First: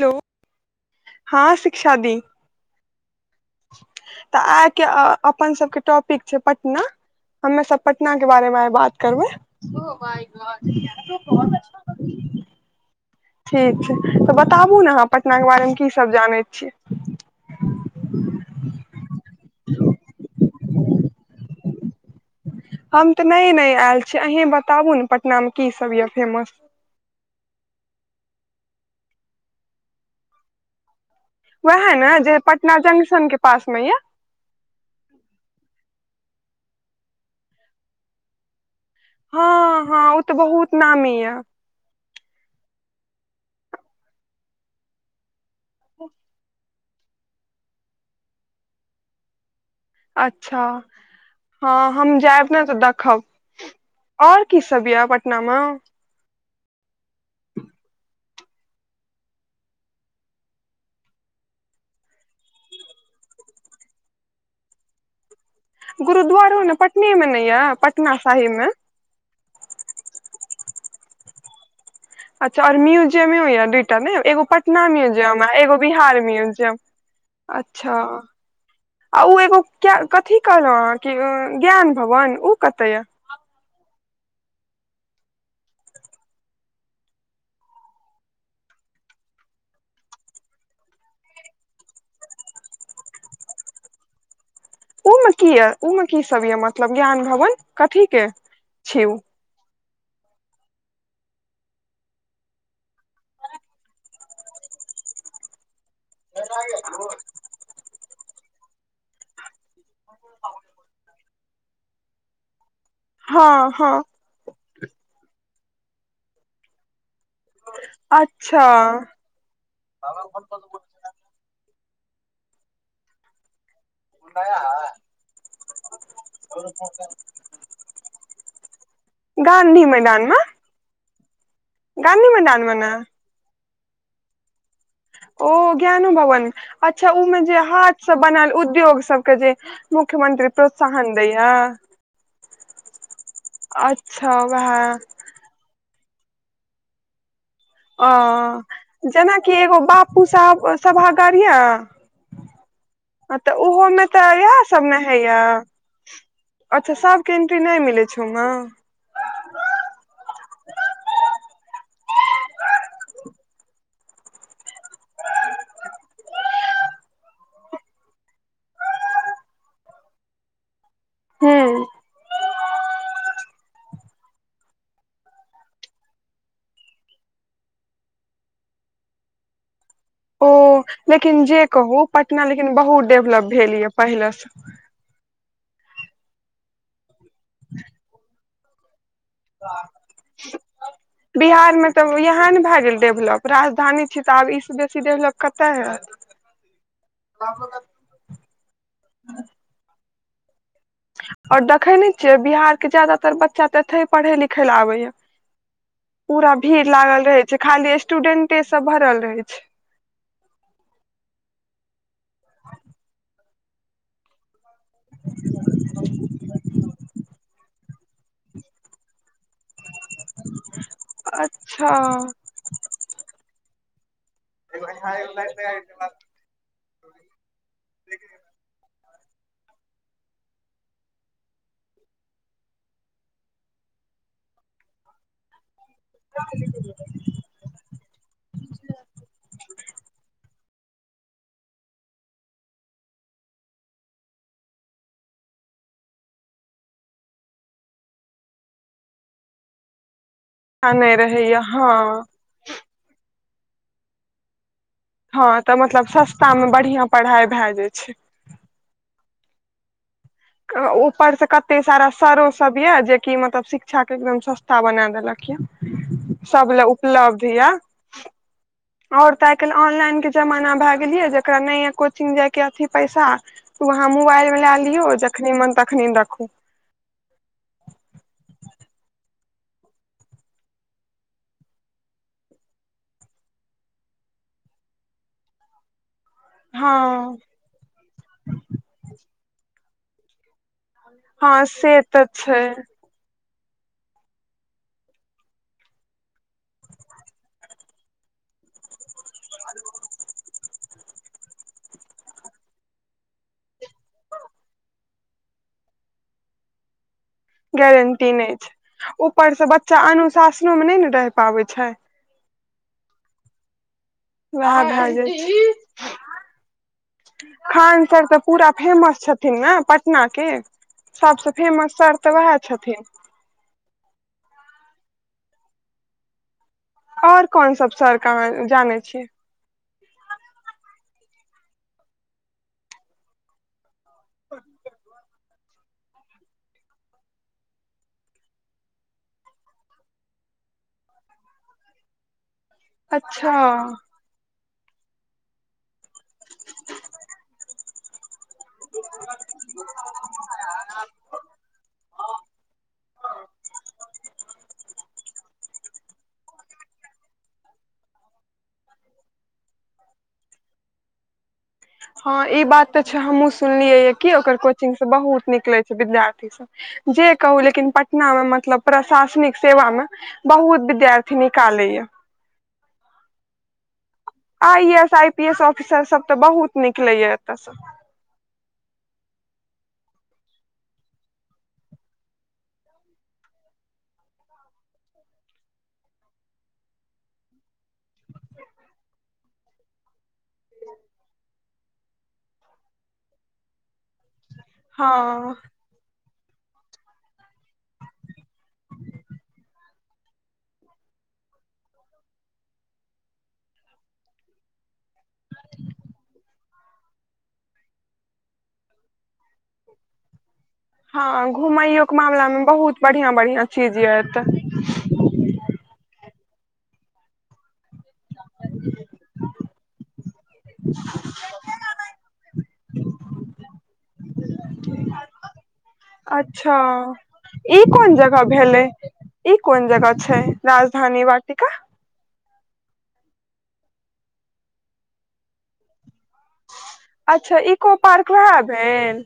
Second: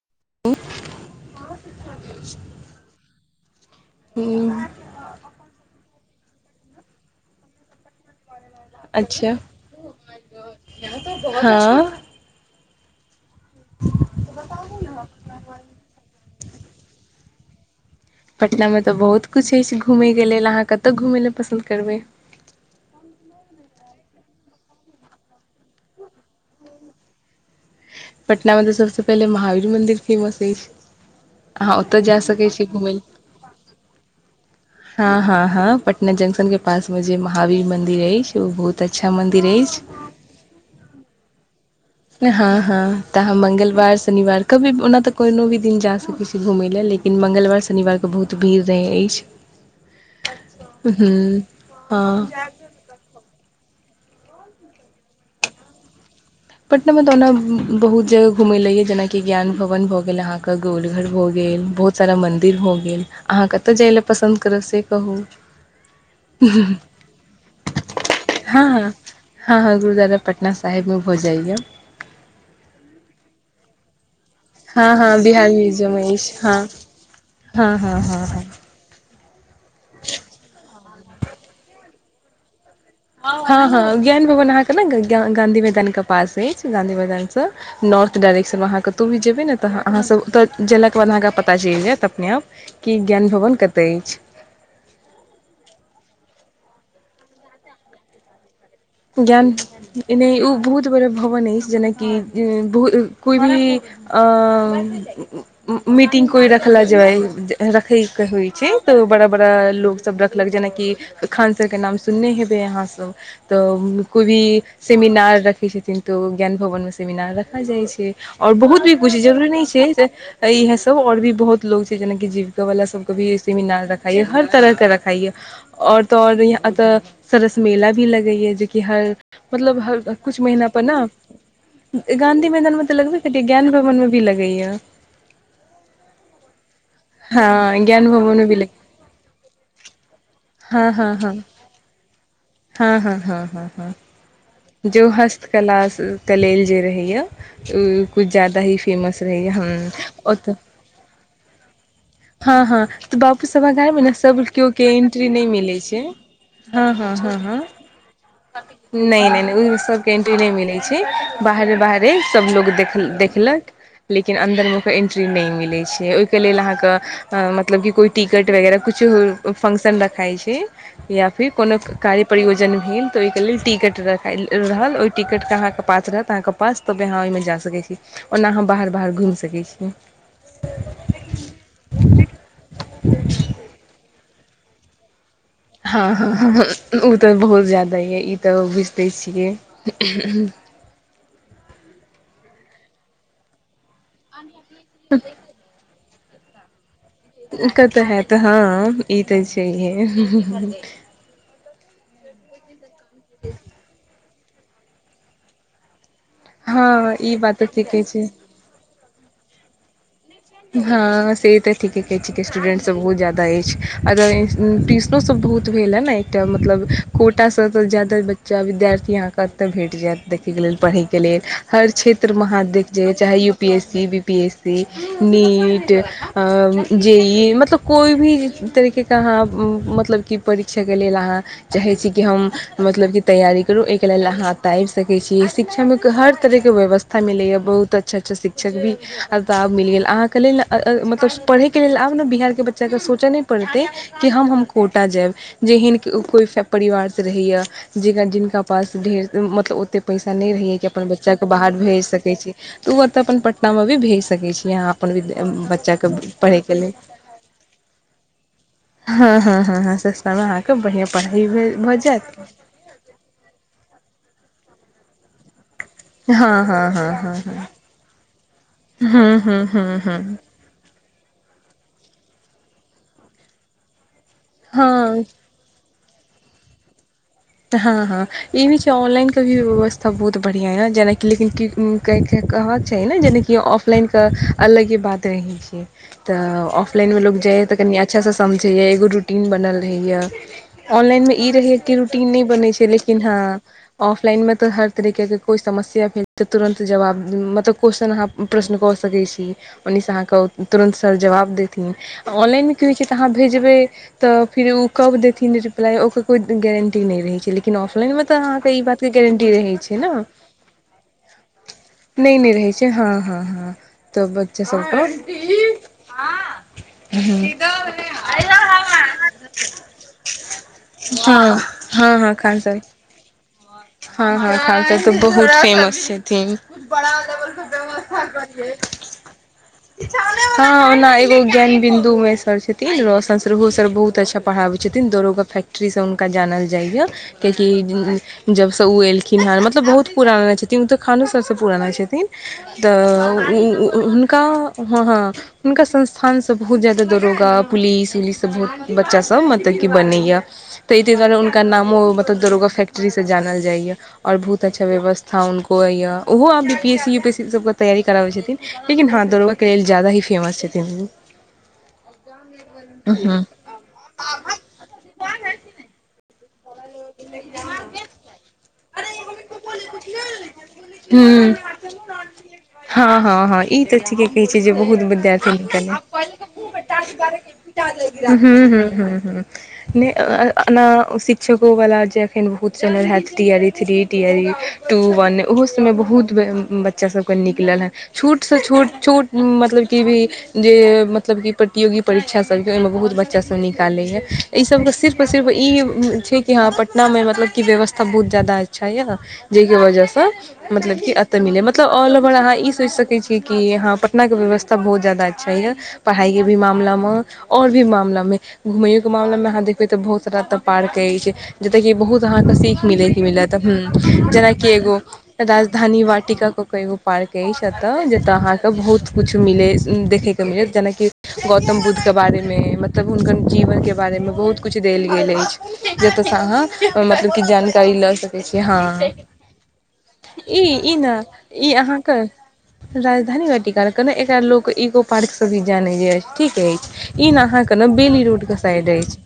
Hello हँ शिक्षा दी तऽ ह आइ के अपन सबके टॉपिक छै पटना हमे सब पटना के बारेमे आई बात अच्छा करबै ओ माई गॉड ये तो बोहोत अच्छा हँ टॉपीक है ठीक छै तऽ बताबु ने अहाँ पटना के बारेमे की सब जानै छियै पटनामे तऽ बहुत किछु अछि घूमयके लेल अहाँ कतय घूमय लेल पसन्द करबै हम तऽ न‌ए न‌ए आयल छी अहीं बताबु ने पटना मे की सब य फेमस पटना मे तऽ सबसे पहिले महावीर मन्दिर फेमस अछि अहाँ उएह ओतय जा ने जे सकैत छी पटना घूमय लए जंक्शनके पासमे यऽ हँ हँ हँ पटना जंक्शन के पास में जे महावीर मंदिर अछि ओ बहुत अच्छा हँ मन्दिर अछि हँ ओ तऽ बहुत नामी यऽ हँ हँ त हम मंगलवार शनिवार कभी ओना त कोइनो भी दिन जा सकैत छी घुमय लए लेकिन मंगलवार शनिवारके बहुत भीड़ रहै अछि अच्छा हँ हम जायब ने तऽ देखब और की सब या पटनामे पटना मे तऽ ओना बहुत जगह घुम ले य जेनाकि ज्ञान भवन भए गेल अहाँके गोलघर भऽ गेल बहुत सा मंदिर भ गेल अहाँ कतय जाय लेल पसंद करब से कहू गुरुद्वारो ने पटने मे या यऽ पटना हँ साहिबमे हँ हँ हँ गुरुद्वारा पटना साहेब मे भऽ जाइएा अच्छा आर म्यजियामे होया दइटा ने एगो पटना हँ हँ म्यूजियम बिहार एगो म्यूजियम बिहार अछि हँ म्यूजियम हँ अच्छा हँ हँ आ ओ एगो कथी कहलहुं अह के ज्ञान भवन कतऽ ये हँ हँ ज्ञान भवन अहाँ के ने गांधी मैदान के पास अछि गंधी मैदान से नार्थ डायरेक्शन मे अहाँ के तू भी जेबै ने तऽ अहाँ ओतऽ गेलाके बाद अहाँके पता चलि जायत अपने आप कि ज्ञान भवन कतय अछि ओमे की यए ओमे कीसभ यए मतलब ज्ञान भवन कथीकेँ ज्ञान एना ओ बहुत बड़ा भवन अछि जेनाकि कोइ भी आ मीटिंग कोइ रखला रखै के होइ छै तऽ बड़ा बड़ा लोग सब रखलक जेना कि खान सर के नाम सुनने हेबइ आहा सब त हँ हँ कोइ भी सेमिनार राखै छथिन ज्ञान भवनमे सेमिनार रखल जाइ छै और अच्छा बहुत भी कुछ जरूरी नै छै इहे सब और भी बहुत लोकोग छै जेना कि जीविका वाला सबके भी ऐसे ही ला रखाइ हर तरह क रखाइय आऔर तऽ आओर यहाँ तऽ सरस मेल भी लग हर गाँधी मतलब मैदान मे कुछ महीना पर ने गाँंधी मैदान मे तऽ लगबे कर ज्ञान भवन मे भी लगैया ओ ज्ञानुभवन अच्छा उमे जे हँ ज्ञान हाथसँ भवन मे भी बनल लग उद्योग सबके जे मुख्यमंत्री हँ हँ प्रोत्साहन हँ दैया [inaudible] हँ ह ह ह ह जो हस्तकला के लेल जे रहैया ओ कुछ ज्याददा ही फेमस रहै जेनाकि हम एगो बापू ओ तऽ साहब सभागार ये हँ हँ तऽ बापू सभाागारमे ओहोमे ने तऽ सभ इएह केओ सब के ने एंट्री होइये नहि मिलैत छै हँ अच्छा हँ सबके हँ एंट्री हँ नहि मिलै छै ओहिमे नहि नहि नहि ओ कैंटीने मिलै छै बाहरे बाहरे सब लोग देख देखलक लेकिन अन्दरमे ओकर एन्ट्री नहि मिलैत छै ओहिके लेल अहाँके मतलब क कोइ टिकट वगैरह कि किछु फंक्शन रखइ छै या फिर कोनो हूँ कार्य प्रयोजन भेल तऽ ओहिके लेल टिकट रख रहल ओहिटिकटके अहाँके पास रहत अहाँके पास तबे अहाँ ओहिमे जा सकैत छी ओना अहाँ बाहराह घम छी घूमि सकै छियै ओ लेकिन जे कहू पटना लेकिन बहुत डेभलप भेल यए पहिलेसँ [inaudible] हँ हँ ओ तऽ बहुत ज्यादा यै ई तऽ छियै बिहारमे तब यहाँ ने भए गेल डेभलप राजधानी छी तऽ आब ईस बेसी डेभलप कत' होएत कतऽ हयत हँ ई तऽ छैहे आओर देखै ने छियै बिहार के जादातर बच्चा तऽ छै पढ़ै लिखै लए आबै य पूरा भीड़ हँ लागल ई रहै बात छै तऽ खाली ठीके छै स्टूडेंटे सब भरल रहै छै हँ से तऽ ठीके कहैत छिकै स्टूडेंटसभ बहुत ज्यादा अछि अगर ट्यूशनो सब बहुत भेल है ने एकटा मतलब कोटासँ तऽ जादा बच्चा विद्यार्थी यहाँके कतय भेट जायत देखै के लेल पढ़यके लेल हर अच्छा क्षेत्रमे अहाँ देख जाइय चाहे U P S C B P S C NEET आ जेई मतलब कोइ भी देखेके अहाँ मतलब कि परीक्षा के लेल अहाँ चाहे छी कि हम मतलब कि तैयारी करू एहिके लेल अहाँ एत' आबि सकैत छीयै शिक्षा मे हर तरह के व्यवस्था मिले या बहुत अच्छा अच्छा शिक्षक भी आब त आहांके लेल मतलब पढइके लेल आब ने बिहार के बच्चा के सोचइ नै परतइ कि की हम आब कोटा जायब जेहन स्कूल सं परिवार से रहैये जिनका पास ढेर मतलब ओते पैसा अओ नहि रहैये कि आ अपन नहि बच्चाके रहैये बाहर भेज हँ सकैत छी तऽ ओतऽ अपन पटनामे भी भेज सकै छी अहाँ अपन हँ तऽ मतलब बच्चाके सस्तामे पढ़यके लेल बढ़िआँ पढ़ाइ भए जाइ छै हँ हँ हँ हँ स ऊपर से कते सारा सरो सब यै जेकि मतलब शिक्षा के एकदम सस्ता बना देलक यै हँ सब हँ लै हँ उपलब्ध य और तऽ आइ काल्हि ऑनलाइन के जमाना भ बुझलियै जेकरा नहि ये कोचिग जे के अथि पैसा वहां मोबाइलमे लए लियौ हँ जखने मन तख हीं देखू तहियो व्यवस्था बहुत बढ़िया हे जेनाकि लेकिन कहऽके छै नहि जेनाकि ऑफलाइनके अलगे बात रहै छै तऽ हँ ऑफलाइनमे लोक जायै तऽ कनि अच्छासँ समझै एगो रूटीन बनल रहैये ऑनलाइनमे ई हँ रहैय कि से तऽ रूटीन नहि बनैत छै लेकिन हँ ऑफलाइनमे त हर तरहके जे कोई समस्या भेल छै त तुरंत जवाब मतलब कॉस्चन प्रश्न क सकै छी ओनीसं आहाँके तुरंत सर जवाब देथिन ऑनलाइनमे की होइ छैय तऽ अहाँ भेजबै तऽ फेर ओ कब देथिन रिप्लाइ ओकर कोइ गेरं लेकिन ऑफलाइनमे गारंटी नहि अहांके ई बात के छै गारेंटी ऊपरसँ रहै छै बच्चा न अनुशासनोमे नहि ने रहि पाबै छै नहि नहि रहै छै हँ हँ हँ तऽ बच्चा वेहा भ' सबके जाय छै खान सर तऽ पूरा फेमस छथिन ने पटनाके सबसं हँ फेमस सर हँ तऽ हँ वएह खान सर छथिन हँ हँ खान सर तऽ बहुत फेमस छथिन बड़ा और लेबल कोन सब सर व्यवस्था के करिहें जानै छियै की खानेमे हं नाहि ए ज्ञान बिन्दुमे सर छथिन रौशन सर बहुत अच्छा पढ़ाबै छथिन दरोगा फै् ट्री सं हुनका जानल छै किया कि जबसे ऊ एलखिन हन मतलब बहुत पुराना छथिन ऊ तो खानों सर से कमाय छथिन तऽ अच्छा उ उ हुंनका हँ हँ हुनका संस्थान से बहुत जा्यदा दरोगा पुलिस उलिस बच्चा सभ मतलब की बनै या त ई त कहलौं मो मतलब दरोगा फैक्ट्री से जानल जाइए और बहुत अच्छा व्यवस्था हुनको अय य ओहो आबि P S C U P S ई सबके तैयारी कराबै छथिन लेकिन हँ दड़ोगाके लेल जादा ही फेमस छथिन। फ [inaudible] हँ ई बात तऽ छैय उहूँ हमहुँ सुनलियै य कि ओकर कोचिंग से बहुत निकलै छैय विद्यार्थी सब। जे कहू लेकिन पटना मे मतलब प्रशासनिक सेवा मे बहुत विद्यार्थी हूँ निकाल लै या हँ हँ के कहै छियई जे आई ए बहुत एस आई पी विद्यार्थी एस ऑफिसर सब तऽ निकालि बहुत निकलैया एतय से लै या। हूं हूं हूं हूं ने ना ओ शिक्षक ओ वला जे अखन बहुत चल्ल हैत T R E three T आ ई टू वन ओहो सबमे बहुत बच्चा सबके निकल है। छोटसँ छोट छोट मतलब की भी जे मतलब की प्रतियोगी परीक्षा सब जे ओहिमे बहुत बच्चा सब निकालै ई सबके सिर्फ सिर्फ हँ ई छै कि हँ पटना मे मतलब कि व्यवस्था बहुत जादा अच्छा यऽ जाहिके वजहसँ मतलब कि अत मतलब ऑल ओवर अहाँ ई सोच सकै छीयै कि यहां पटना के व्यवस्था बहुत जादा अच्छा य पढ़ाई के ई मामलामे और भी मामलामे घुमेयो के मामलामे अहाँ देखबे तऽ बहुत सारा तऽ पार्क अछि। हँ जत की घुमैयो बहुत अहाँ मामला के मे सीख बहुत मिलैत बढ़िया मिलेत बढ़िया चीज ये हुं एतऽ जेनाकि एगो राजधानी काटिका क क एगो पार्क‌ अछि। तऽ जतय अहाँके बहुत किछु मिलै देखैके मिलत जेनाकि गौतम बुद्धके बारेमे मतलब हुनकर जीवनके बारेमे बहुत किछु देल गेल अछि। जतयसे अहाँ अच्छा मतलब क ई जानकारी लऽ कोन सकै जगह छी हाँ। भेलै ई कोन जगह छै ई ई ने राजधानी वाटिका ई अहाँके राजधानी क टिक के ने एकरा लोक इको पार्क से भी जाने जा ठीक अइछ ई न अच्छा अहाँ के ने इको बेली पार्क रोड के वएह साइड अइछ भेल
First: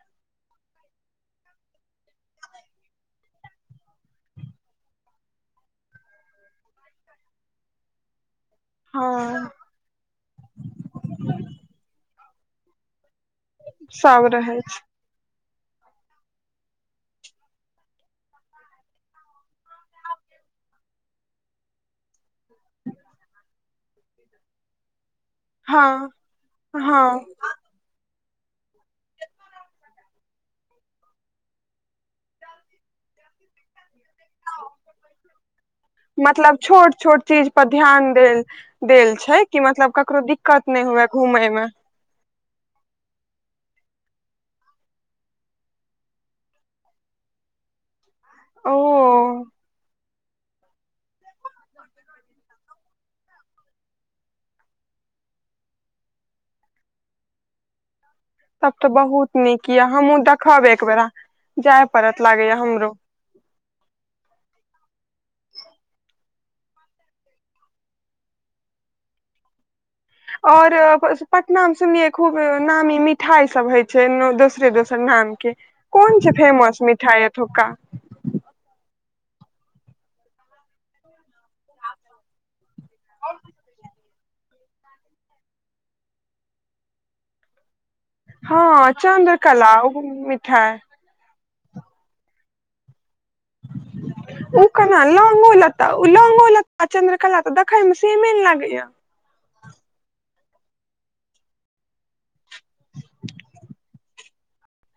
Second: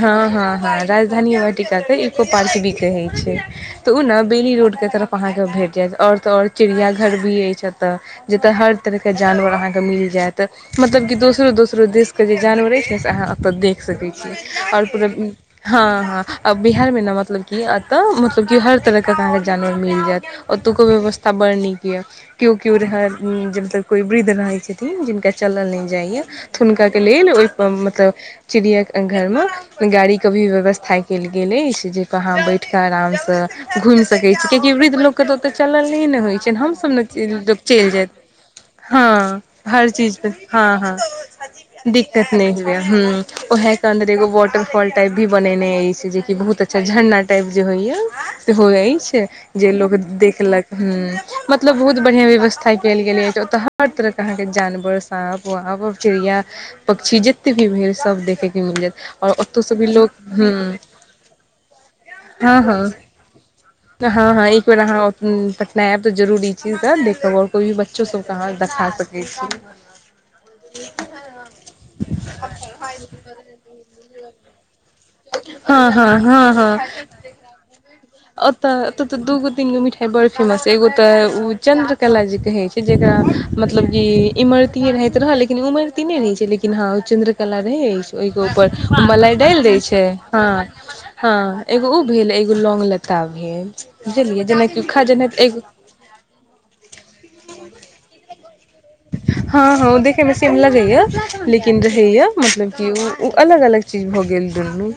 हाँ हाँ हाँ। राजधानीटिका के इको पार्क भी कहे छैय ते उ ने बेनी रोड के तरफ अहां के भेट जायत। ओर तऽ ओर चिड़िया घर भी अइछ एतऽ जतय हर तरह के हँ जानवर अहाँके मिल जायत मतलब की दोसरो दोसरो देश के जे जानवरे छैय से अहाँ ओतय देख सकै सब छी रहै छै ओर पूब हाँ हाँ आ बिहारमे ने मतलब कि एतय मतलब कि हर तरहके अहाॅंके जानवर मिल जायत। ओतुक व्यवस्था बड़ नीक ये को के्यो रह जबतक कोई वृद्ध रहे छथिन जिनका चलल नहि हँ जाइय तऽ हुनका के हँ लेल ओहि मतलब चिड़िया घर मे गाड़ी के भी व्यवस्था कल गेल कहाँ बैठ के आराम से घुम सकै छी कियाकि वृद्ध लोक के तऽ ओत चलल होइ छैयन मतलब हम सब छोट ने छोट चीज चल पर जायत ह ध्यान देल देल हाँ छै कि हर मतलब चीज ककरो पर दिक्कत हाँ नहि हाँ हुए घूमय मे त नहि है ह ओ हे अन्दरगो वाटर फाॅल टाइप भी बनेने अइछ जे कि बहुत अच्छा झरना टाइप जे होइया। सेहो ओ अइछे जे लोक देख देखलक ह्म मतलब बहुत बढ़ियां व्यवस्था कयल गेले ह ते हर तरह के अहाँ के जानवर साप पोह चिड़िया पक्षी जते भी भेल सब देखे के मिल जायत और किया हमहुँ देखब एकबेरा जाय पड़त लागैए हमरो। हाँ हाँ एक बेार अहाँ पटना आब जरूरी चीज देख ओर को भी बच्चो सबके अहाँ देखा सकै छी। ओर पटनामे सुनलियै खूब नामी मिठाई सभ होइ छैय दोस श्री दोसर नाम के हँ हँ कोनस हँ फेमस मिठाई एतुका? एत ते दूगो तीनगो मिठाई बड़ फेमस एगो तऽ उ चंन्द्र कला जे कहे छैय जेकरा मतलब कि इमरति रहैत रहल लेकिन उमरतीे नहि रहै छैय लेकिन हाँ ओ चंन्द्रकला रहै अछि। ओग हँ ऊपर मलाई डालि चंन्द्रकला दाय छैय हाँ मिठाई हाँ एगो उ भेल एगो लोंग ल [unintelligible] ओ केना जेनाइ लौंगो एगो लेता लौंगो लेता चंन्द्रकला त देखे में सीमेने लाग हाँ हाँ ओ देखै मे सेम लगै य लेकिन रहेय मतलब की उ अलग अलग चीज भऽ गेल दुनू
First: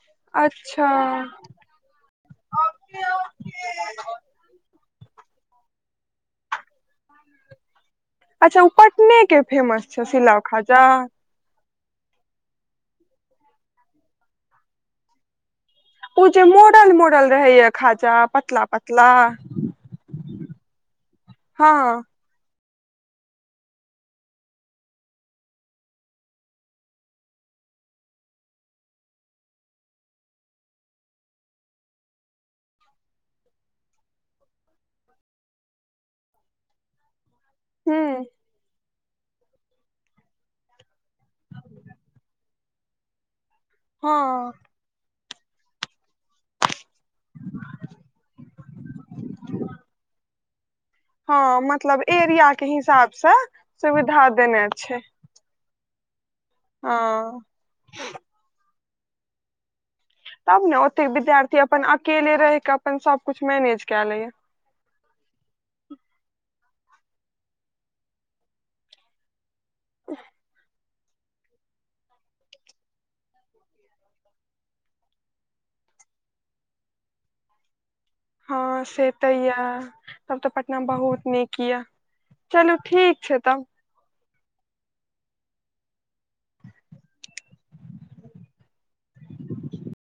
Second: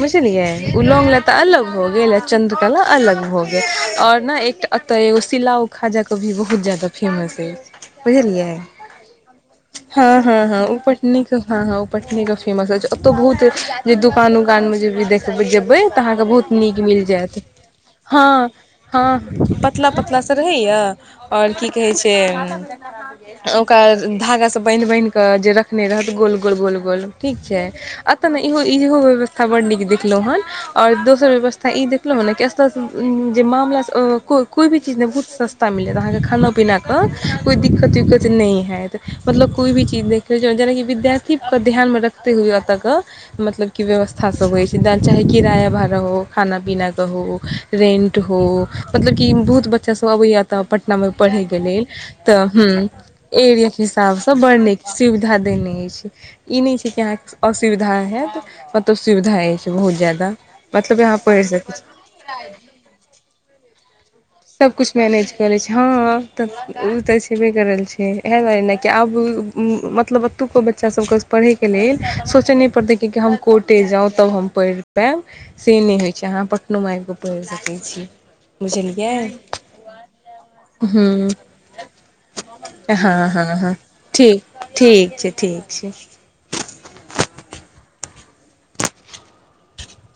बुझलियै उ अच्छा लोंग लता अलग भऽ गेल आ चन्द्रकला अलग भऽ गेल आओर न एकटा तऽ एगो सिलाउ खाजा कभी बहुत जादा फेमस अछि बुझलियै अच्छा ओ पटने के फेमस छै हाँ हाँ सिलाव हाँ ओ खाजा पटनेक भाहो हाँ हाँ पटने के फेमस अछि ओत्तौ बहुत जे दोकान ओकान मे जेबै देखबिही बै तऽ अहाँके ओ जे बहुत नीक मोड़ल मिल मोड़ल जायत रहैया खाजा हाँ पतला पतला हाँ पतला पतला सा रहैए आओर की हँ कहैत छै [inaudible] ओकरा धागासे बान्हि बान्हिकऽ जे रखने रहत गोल गोल गोल गोल ठीक छै अतऽ नहि इहो व्यवस्था बड्ड नीक देखलौं हन आओर दोसर व्यवस्था ई देखलौं हन ने कि एतऽ मामला सँ ओ कोइ कोइ भी चीज सस्ता मिल रहल अए खाना पीना कऽ कोइ दिक्कत हूँ उक्कत नहि हैत मतलब कोइ भी चीज देखबै जेनाकि विद्यार्थी पर ध्यान मे रखते हुए एतऽ कऽ मतलब कि हँ व्यवस्था सब होइ छै चाहे किराया भाड़ा हो खाना पीना हो रेंट हो मतलब की बहुत बच्चा सब अबैया तऽ पट नामे हँ पढ़ैके लेल मतलब तऽ एरिया के हूँ हिसाब से एरिया के सुविधा हिसाबसे बड़ देने नीक छै सुविधा देने अछि ई नै छै कि हँ अहाँके असुविधा हेत अत्त सुविधा अछि बहुत ज्यादा तब ने मतलब ओतेक अहाँ पढ़ि विद्यार्थी सकै अपन छी अकेले रहि कऽ अपन सब कुछ मैनेज कऽ लै ये सबकिछु मैनेज करै छै हँअ् तब ओ तऽ छेबे करल छै ऐहे दुआरे ने कि आब मतलब ओतुका बच्चा सबके पढ़े के लेल सोचे नई पड़तैइ कि हम कोटे जाउ तब हम पढ़ि पायब से नै होइ छै अहाँ पटनो मे आबि कऽ पढ़ि सकैत छी हँ से बुझलियै य तब तऽ पटना बहुत हँ नीक य चलू ठीक हँ छै हँ तब हँ ठीक ठीक छै ठीक छै